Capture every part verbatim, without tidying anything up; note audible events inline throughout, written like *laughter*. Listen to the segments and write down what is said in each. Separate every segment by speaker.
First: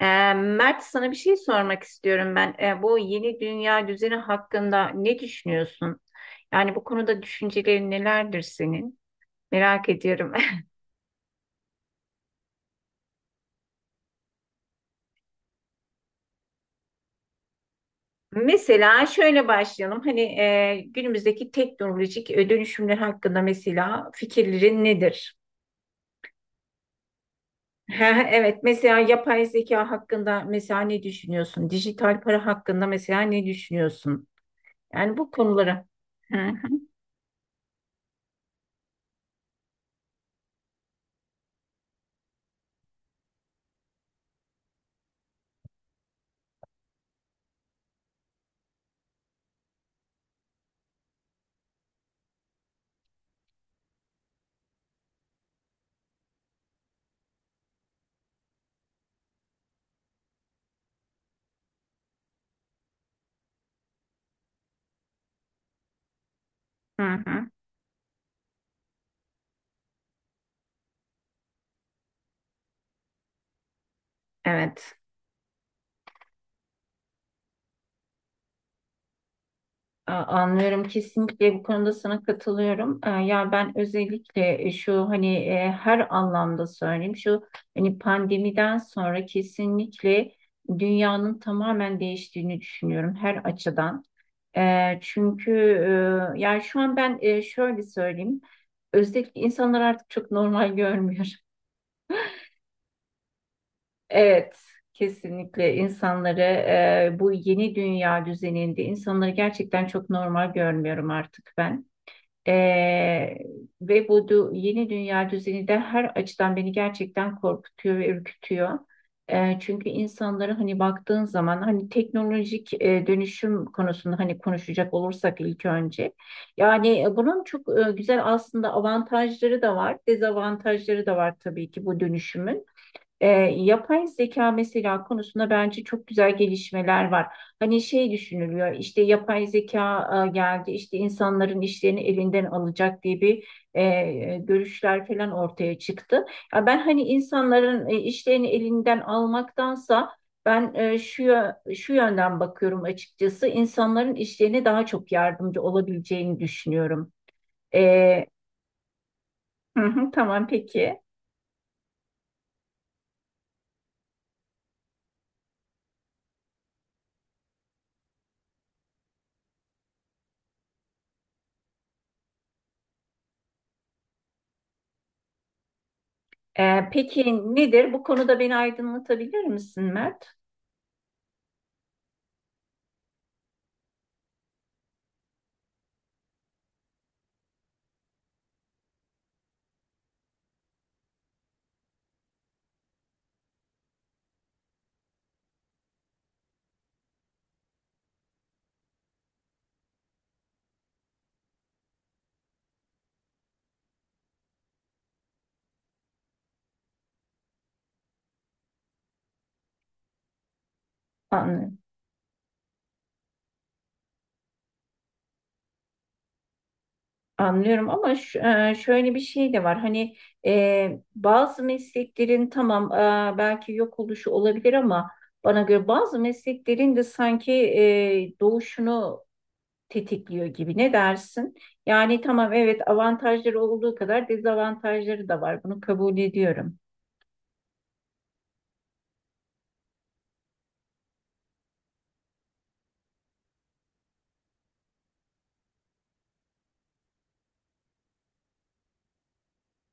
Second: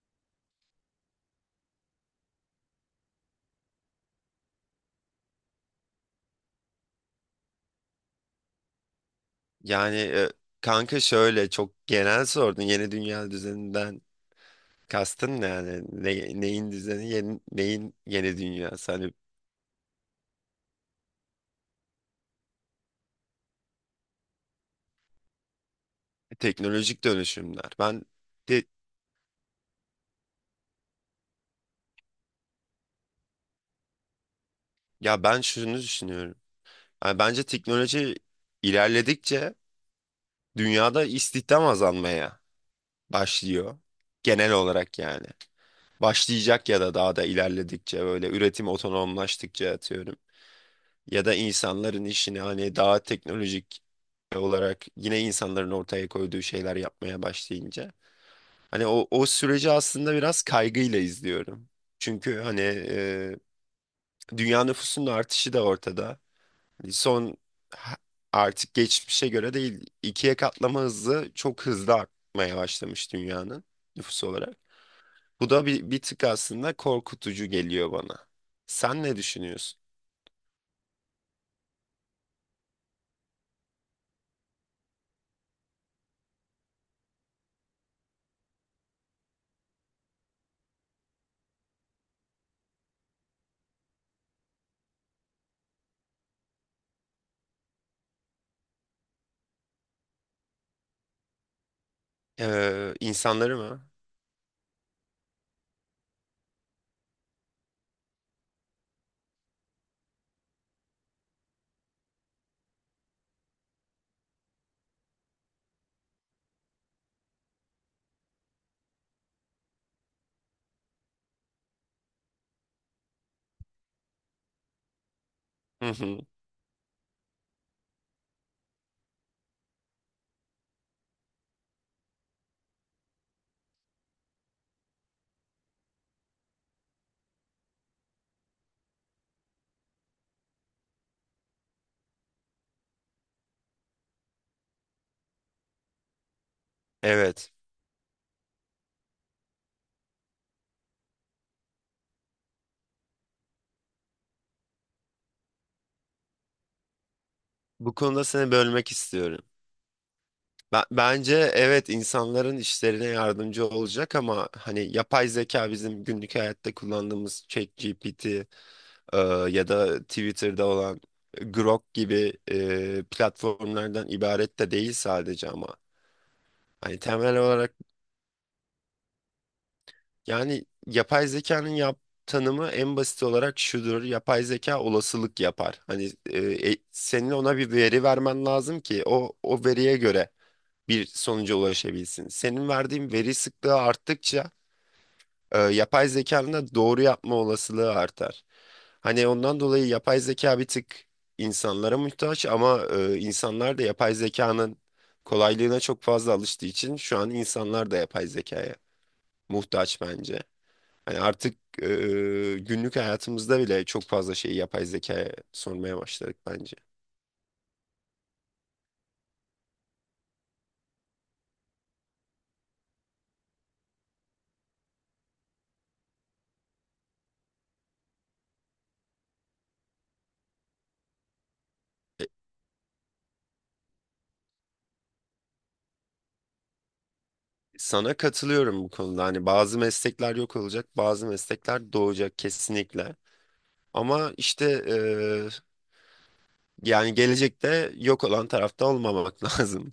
Speaker 1: Ee, Mert, sana bir şey sormak istiyorum ben. Ee, bu yeni dünya düzeni hakkında ne düşünüyorsun? Yani bu konuda düşüncelerin nelerdir senin? Merak
Speaker 2: Yani e,
Speaker 1: ediyorum.
Speaker 2: kanka şöyle çok genel sordun. Yeni dünya düzeninden kastın ne yani? Ne- neyin düzeni, yeni- neyin
Speaker 1: *laughs*
Speaker 2: yeni dünyası?
Speaker 1: Mesela
Speaker 2: Hani
Speaker 1: şöyle başlayalım. Hani e, günümüzdeki teknolojik dönüşümler hakkında mesela fikirlerin nedir? *laughs*
Speaker 2: teknolojik dönüşümler. Ben
Speaker 1: Ha, Evet,
Speaker 2: de
Speaker 1: mesela yapay zeka hakkında mesela ne düşünüyorsun? Dijital para hakkında mesela ne düşünüyorsun? Yani
Speaker 2: ya
Speaker 1: bu
Speaker 2: Ben şunu
Speaker 1: konuları.
Speaker 2: düşünüyorum.
Speaker 1: Hı
Speaker 2: Yani bence teknoloji ilerledikçe dünyada istihdam azalmaya başlıyor. Genel olarak yani. Başlayacak ya da daha da ilerledikçe böyle üretim otonomlaştıkça atıyorum. Ya da insanların işini hani daha teknolojik olarak yine insanların ortaya koyduğu şeyler yapmaya başlayınca hani o o süreci aslında biraz kaygıyla izliyorum. Çünkü hani e, dünya nüfusunun artışı da ortada. Hani,
Speaker 1: hı hı.
Speaker 2: Son
Speaker 1: hı.
Speaker 2: ha- Artık geçmişe göre değil ikiye katlama hızı çok hızlı artmaya başlamış dünyanın nüfusu olarak.
Speaker 1: Evet.
Speaker 2: Bu da bir, bir tık aslında korkutucu geliyor bana. Sen ne düşünüyorsun?
Speaker 1: A- Anlıyorum, kesinlikle bu konuda sana katılıyorum. E, Ya ben özellikle e, şu hani e, her anlamda söyleyeyim şu hani pandemiden sonra kesinlikle dünyanın tamamen değiştiğini düşünüyorum her açıdan. E, çünkü e, yani şu an ben e, şöyle söyleyeyim, özellikle insanlar artık çok normal *laughs* görmüyor.
Speaker 2: Ee, insanları mı?
Speaker 1: Evet. Kesinlikle insanları e, bu yeni dünya düzeninde insanları gerçekten çok normal görmüyorum artık ben. Ee, ve bu du- yeni dünya düzeni de her açıdan beni gerçekten korkutuyor ve ürkütüyor. Ee, çünkü insanları hani baktığın zaman hani teknolojik e, dönüşüm konusunda hani konuşacak olursak ilk
Speaker 2: Hı
Speaker 1: önce.
Speaker 2: hı.
Speaker 1: Yani e, bunun çok e, güzel aslında avantajları da var, dezavantajları da var tabii ki bu dönüşümün. E, yapay zeka mesela konusunda bence çok güzel gelişmeler var. Hani şey düşünülüyor, işte yapay zeka e, geldi işte insanların işlerini elinden alacak diye bir e, görüşler falan ortaya çıktı. Ya ben hani
Speaker 2: Evet.
Speaker 1: insanların e, işlerini elinden almaktansa ben e, şu yö- şu yönden bakıyorum açıkçası, insanların işlerine daha çok yardımcı olabileceğini düşünüyorum.
Speaker 2: Bu konuda
Speaker 1: E,
Speaker 2: seni bölmek istiyorum.
Speaker 1: hı hı, tamam
Speaker 2: Ben,
Speaker 1: peki.
Speaker 2: bence evet, insanların işlerine yardımcı olacak ama hani yapay zeka bizim günlük hayatta kullandığımız ChatGPT e, ya da Twitter'da olan Grok gibi e, platformlardan ibaret de değil sadece ama.
Speaker 1: Ee,
Speaker 2: Hani
Speaker 1: peki
Speaker 2: temel olarak
Speaker 1: nedir? Bu konuda beni aydınlatabilir misin Mert?
Speaker 2: yani yapay zekanın yap tanımı en basit olarak şudur. Yapay zeka olasılık yapar. Hani e, e, senin ona bir veri vermen lazım ki o o veriye göre bir sonuca ulaşabilsin. Senin verdiğin veri sıklığı arttıkça e, yapay zekanın da doğru yapma olasılığı artar. Hani ondan dolayı yapay zeka bir tık insanlara muhtaç ama e, insanlar da yapay zekanın kolaylığına çok fazla alıştığı için şu an insanlar da yapay zekaya muhtaç bence. Hani artık
Speaker 1: An-
Speaker 2: e, e, günlük hayatımızda bile çok fazla şeyi yapay zekaya sormaya başladık bence.
Speaker 1: Anlıyorum ama ş- e, şöyle bir şey de var. Hani e, bazı mesleklerin tamam e, belki yok oluşu olabilir ama bana göre bazı mesleklerin de sanki e, doğuşunu tetikliyor gibi. Ne dersin? Yani tamam, evet, avantajları olduğu kadar dezavantajları da var. Bunu kabul ediyorum.
Speaker 2: Sana katılıyorum bu konuda. Hani bazı meslekler yok olacak, bazı meslekler doğacak kesinlikle. Ama işte eee, yani gelecekte yok olan tarafta olmamak *laughs* lazım.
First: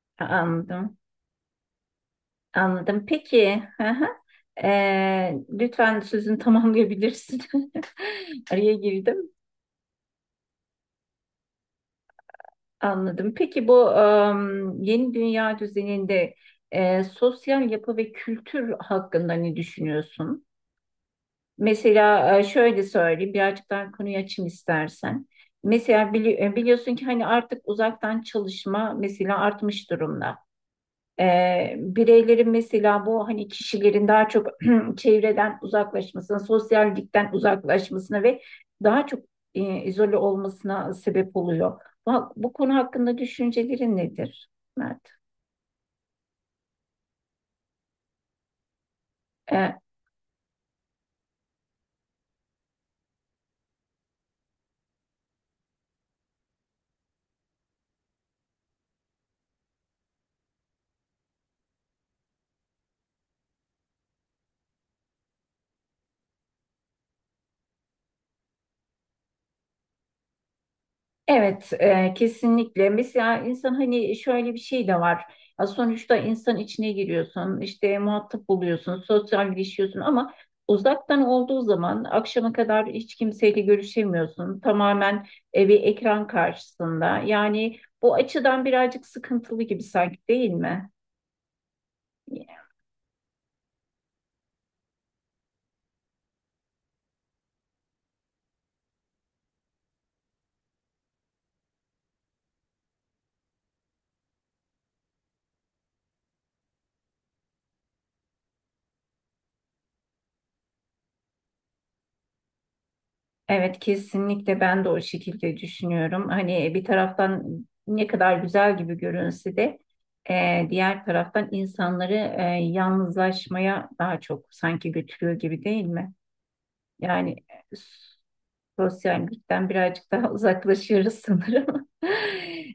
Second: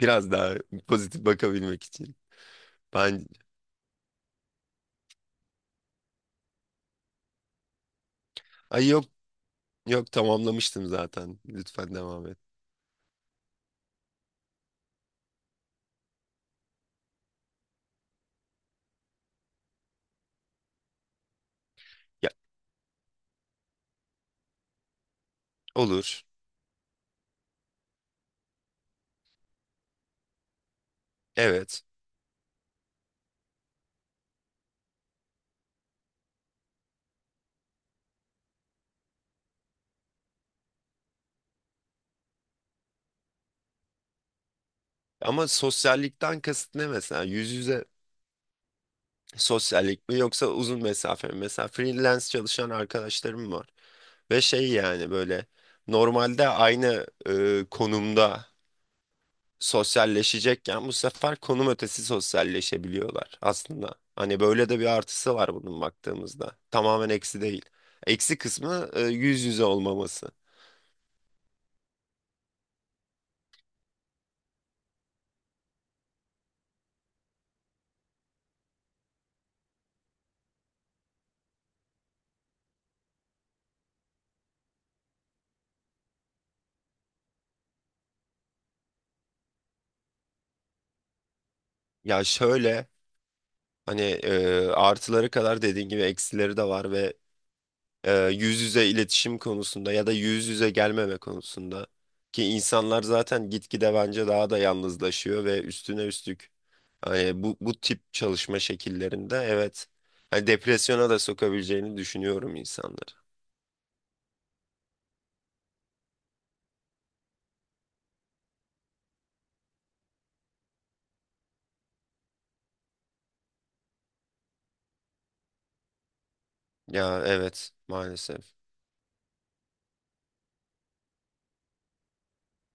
Speaker 2: Biraz daha
Speaker 1: Anladım.
Speaker 2: pozitif bakabilmek için.
Speaker 1: Anladım.
Speaker 2: Ben
Speaker 1: Peki. Hı hı. Ee, lütfen sözünü tamamlayabilirsin. *laughs* Araya
Speaker 2: ay yok
Speaker 1: girdim.
Speaker 2: Yok, tamamlamıştım zaten. Lütfen devam et.
Speaker 1: Anladım. Peki bu em, yeni dünya düzeninde e, sosyal yapı ve kültür hakkında ne düşünüyorsun?
Speaker 2: Ya,
Speaker 1: Mesela e, şöyle söyleyeyim, birazcık daha konuyu açayım istersen. Mesela
Speaker 2: olur.
Speaker 1: bili- e, biliyorsun ki hani artık uzaktan çalışma mesela artmış durumda. Ee,
Speaker 2: Evet.
Speaker 1: bireylerin mesela bu hani kişilerin daha çok *clears throat* çevreden uzaklaşmasına, sosyallikten uzaklaşmasına ve daha çok e, izole olmasına sebep oluyor. Bu, bu konu hakkında düşüncelerin nedir, Mert?
Speaker 2: Ama sosyallikten kasıt ne mesela? Yüz yüze
Speaker 1: E,
Speaker 2: sosyallik mi yoksa uzun mesafe mi? Mesela freelance çalışan arkadaşlarım var. Ve şey, yani böyle normalde aynı e, konumda sosyalleşecekken bu sefer konum ötesi sosyalleşebiliyorlar aslında. Hani böyle de bir artısı var bunun baktığımızda. Tamamen eksi değil. Eksi kısmı e, yüz yüze olmaması.
Speaker 1: Evet, e, kesinlikle. Mesela insan hani şöyle bir şey de var. Ya sonuçta insan içine giriyorsun, işte muhatap buluyorsun, sosyalleşiyorsun ama uzaktan olduğu zaman akşama kadar hiç kimseyle görüşemiyorsun. Tamamen e, bir ekran karşısında. Yani bu açıdan birazcık sıkıntılı gibi sanki, değil mi?
Speaker 2: Ya şöyle, hani e, artıları kadar dediğin gibi eksileri de var ve e, yüz yüze iletişim konusunda ya da yüz yüze gelmeme konusunda ki insanlar zaten gitgide bence daha da yalnızlaşıyor ve üstüne üstlük hani bu, bu tip çalışma şekillerinde evet, hani depresyona da sokabileceğini düşünüyorum insanları.
Speaker 1: Evet, kesinlikle ben de o şekilde düşünüyorum. Hani e, bir taraftan ne kadar güzel gibi görünse de e, diğer taraftan insanları e, yalnızlaşmaya daha çok sanki götürüyor gibi, değil mi?
Speaker 2: Ya
Speaker 1: Yani
Speaker 2: evet, maalesef.
Speaker 1: sosyallikten birazcık daha uzaklaşıyoruz sanırım. *laughs*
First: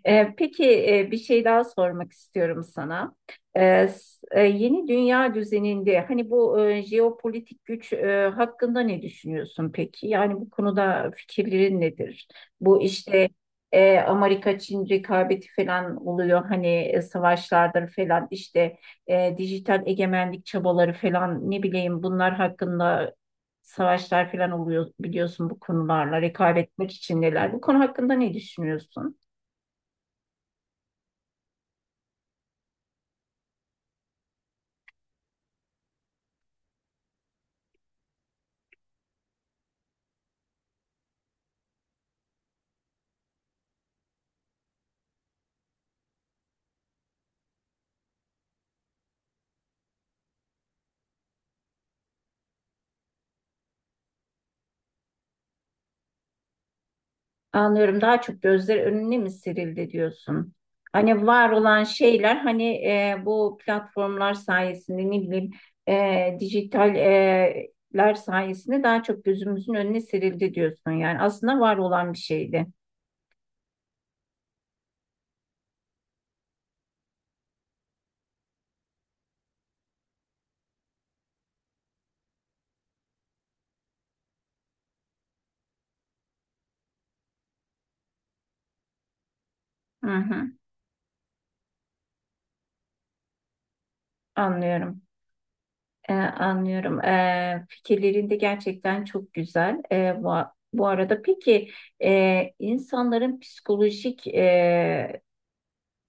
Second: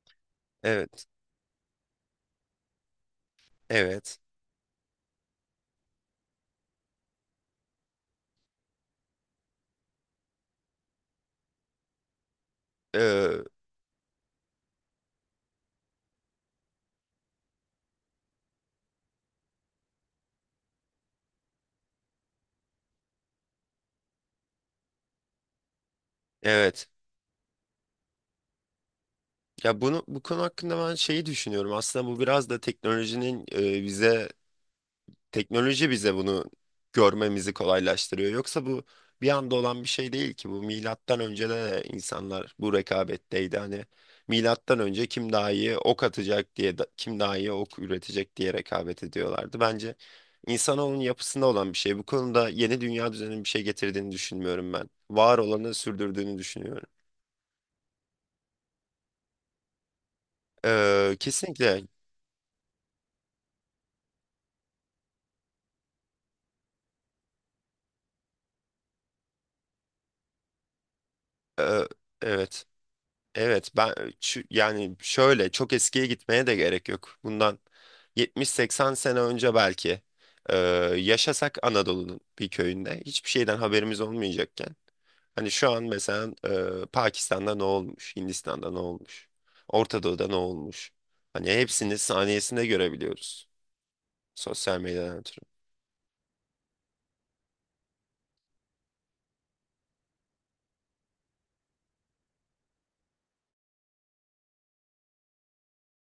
Speaker 1: E, peki
Speaker 2: Evet.
Speaker 1: e, bir şey daha sormak istiyorum sana. E,
Speaker 2: Evet.
Speaker 1: s- e, yeni dünya düzeninde hani bu e, jeopolitik güç e, hakkında ne düşünüyorsun peki? Yani bu konuda fikirlerin nedir? Bu işte
Speaker 2: Ee,
Speaker 1: e, Amerika-Çin rekabeti falan oluyor hani e, savaşlardır falan işte e, dijital egemenlik çabaları falan ne bileyim, bunlar hakkında savaşlar falan oluyor, biliyorsun bu konularla rekabet
Speaker 2: evet.
Speaker 1: etmek içindeler. Bu konu hakkında ne düşünüyorsun?
Speaker 2: Ya bunu bu konu hakkında ben şeyi düşünüyorum. Aslında bu biraz da teknolojinin e, bize teknoloji bize bunu görmemizi kolaylaştırıyor. Yoksa bu bir anda olan bir şey değil ki. Bu milattan önce de insanlar bu rekabetteydi. Hani milattan önce kim daha iyi ok atacak diye, da- kim daha iyi ok üretecek diye rekabet ediyorlardı. Bence insanoğlunun yapısında olan bir şey. Bu konuda yeni dünya düzeninin bir şey getirdiğini düşünmüyorum ben. Var olanı sürdürdüğünü düşünüyorum.
Speaker 1: Anlıyorum, daha çok gözler önüne mi serildi diyorsun?
Speaker 2: Ee,
Speaker 1: Hani var olan
Speaker 2: kesinlikle.
Speaker 1: şeyler hani e, bu platformlar sayesinde ne bileyim e, dijital e, sayesinde daha çok gözümüzün önüne serildi diyorsun. Yani aslında var
Speaker 2: Ee,
Speaker 1: olan bir şeydi.
Speaker 2: evet. Evet, ben çü- yani şöyle çok eskiye gitmeye de gerek yok. Bundan yetmiş seksen sene önce belki e, yaşasak Anadolu'nun bir köyünde hiçbir şeyden haberimiz olmayacakken hani şu an mesela e, Pakistan'da ne olmuş, Hindistan'da ne olmuş, Orta
Speaker 1: Hı
Speaker 2: Doğu'da ne
Speaker 1: hı,
Speaker 2: olmuş? Hani hepsini saniyesinde görebiliyoruz sosyal
Speaker 1: anlıyorum.
Speaker 2: medyadan ötürü.
Speaker 1: Ee, anlıyorum. Ee, fikirlerin de gerçekten çok güzel. Ee, bu, bu arada peki e, insanların psikolojik e,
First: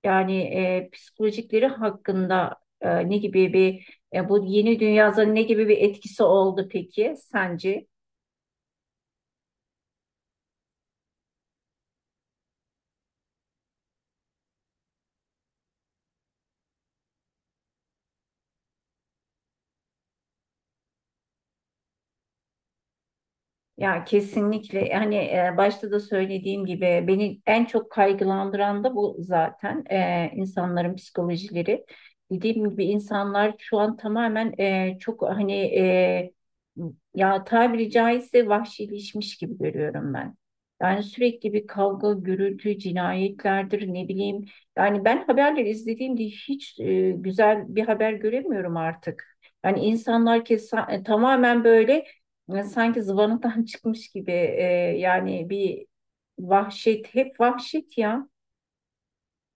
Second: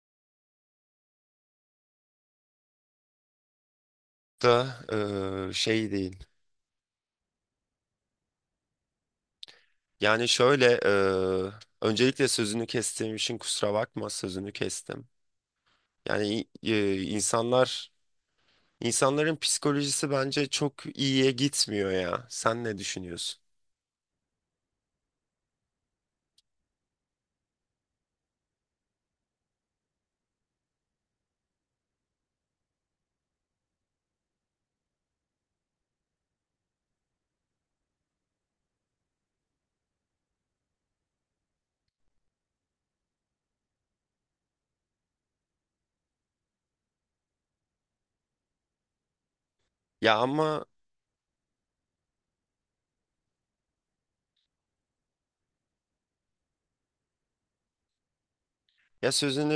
Speaker 1: yani e, psikolojikleri hakkında e, ne gibi bir e, bu
Speaker 2: Da
Speaker 1: yeni dünyada ne
Speaker 2: e,
Speaker 1: gibi bir
Speaker 2: Şey
Speaker 1: etkisi
Speaker 2: değil.
Speaker 1: oldu peki sence?
Speaker 2: Yani şöyle, e, öncelikle sözünü kestiğim için kusura bakma, sözünü kestim. Yani e, insanlar insanların psikolojisi bence çok iyiye gitmiyor ya. Sen ne düşünüyorsun?
Speaker 1: Ya kesinlikle, hani e, başta da söylediğim gibi beni en çok kaygılandıran da bu zaten. E, insanların psikolojileri. Dediğim gibi insanlar şu an tamamen e, çok hani e, ya tabiri caizse vahşileşmiş gibi görüyorum ben. Yani sürekli bir kavga, gürültü, cinayetlerdir, ne bileyim. Yani ben haberleri izlediğimde hiç e, güzel bir haber göremiyorum artık. Yani
Speaker 2: Ya
Speaker 1: insanlar
Speaker 2: ama
Speaker 1: kesa, e, tamamen böyle ya sanki zıvanadan *laughs* çıkmış gibi e, yani bir vahşet, hep vahşet ya.
Speaker 2: ya sözünü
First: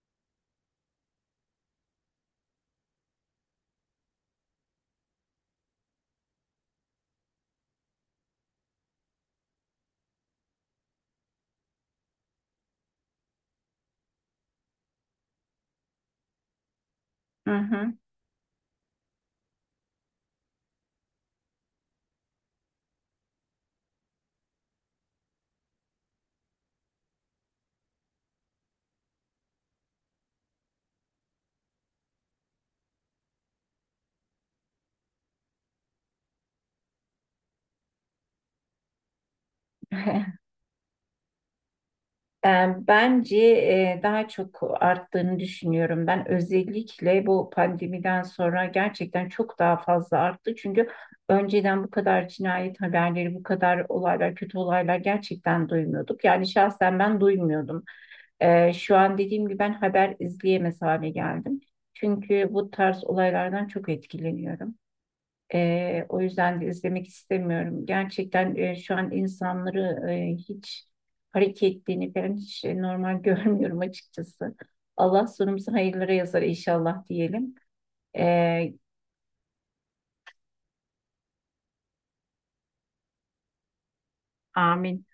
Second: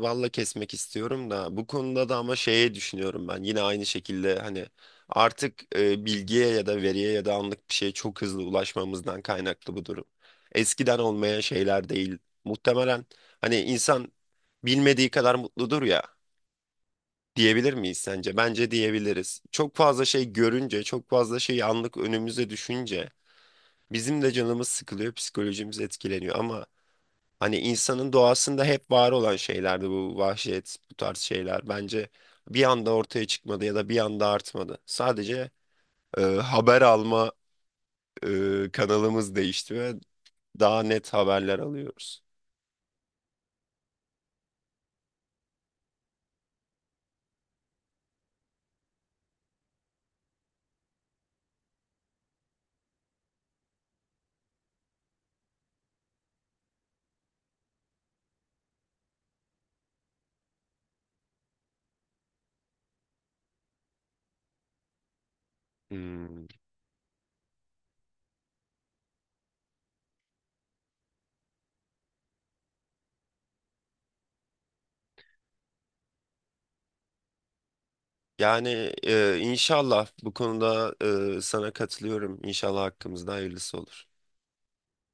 Speaker 2: e, balla kesmek istiyorum da bu konuda da ama şeye düşünüyorum ben. Yine aynı şekilde hani artık e, bilgiye ya da veriye ya da anlık bir şeye çok hızlı ulaşmamızdan kaynaklı bu durum. Eskiden olmayan şeyler değil. Muhtemelen hani insan bilmediği kadar mutludur ya.
Speaker 1: Hı
Speaker 2: Diyebilir
Speaker 1: hı.
Speaker 2: miyiz sence? Bence diyebiliriz. Çok fazla şey görünce, çok fazla şey anlık önümüze düşünce bizim de canımız sıkılıyor, psikolojimiz etkileniyor ama hani insanın doğasında hep var olan şeylerdi bu vahşet, bu tarz şeyler. Bence bir anda ortaya çıkmadı ya da bir anda artmadı. Sadece e, haber alma e, kanalımız değişti ve
Speaker 1: *laughs*
Speaker 2: daha net haberler alıyoruz.
Speaker 1: E, Bence e, daha çok arttığını düşünüyorum. Ben özellikle bu pandemiden sonra gerçekten çok daha fazla arttı. Çünkü önceden bu kadar cinayet haberleri, bu kadar olaylar, kötü olaylar gerçekten duymuyorduk. Yani şahsen ben duymuyordum. Ee, şu an dediğim gibi ben haber izleyemez hale geldim. Çünkü bu tarz olaylardan çok etkileniyorum. Ee, o
Speaker 2: Hmm.
Speaker 1: yüzden de izlemek istemiyorum. Gerçekten e, şu an insanları e, hiç hareketlerini falan hiç e, normal *laughs* görmüyorum açıkçası. Allah sonumuzu hayırlara yazar inşallah diyelim.
Speaker 2: Yani
Speaker 1: Ee,
Speaker 2: e, inşallah bu konuda e, sana katılıyorum. İnşallah hakkımızda hayırlısı olur.
Speaker 1: amin.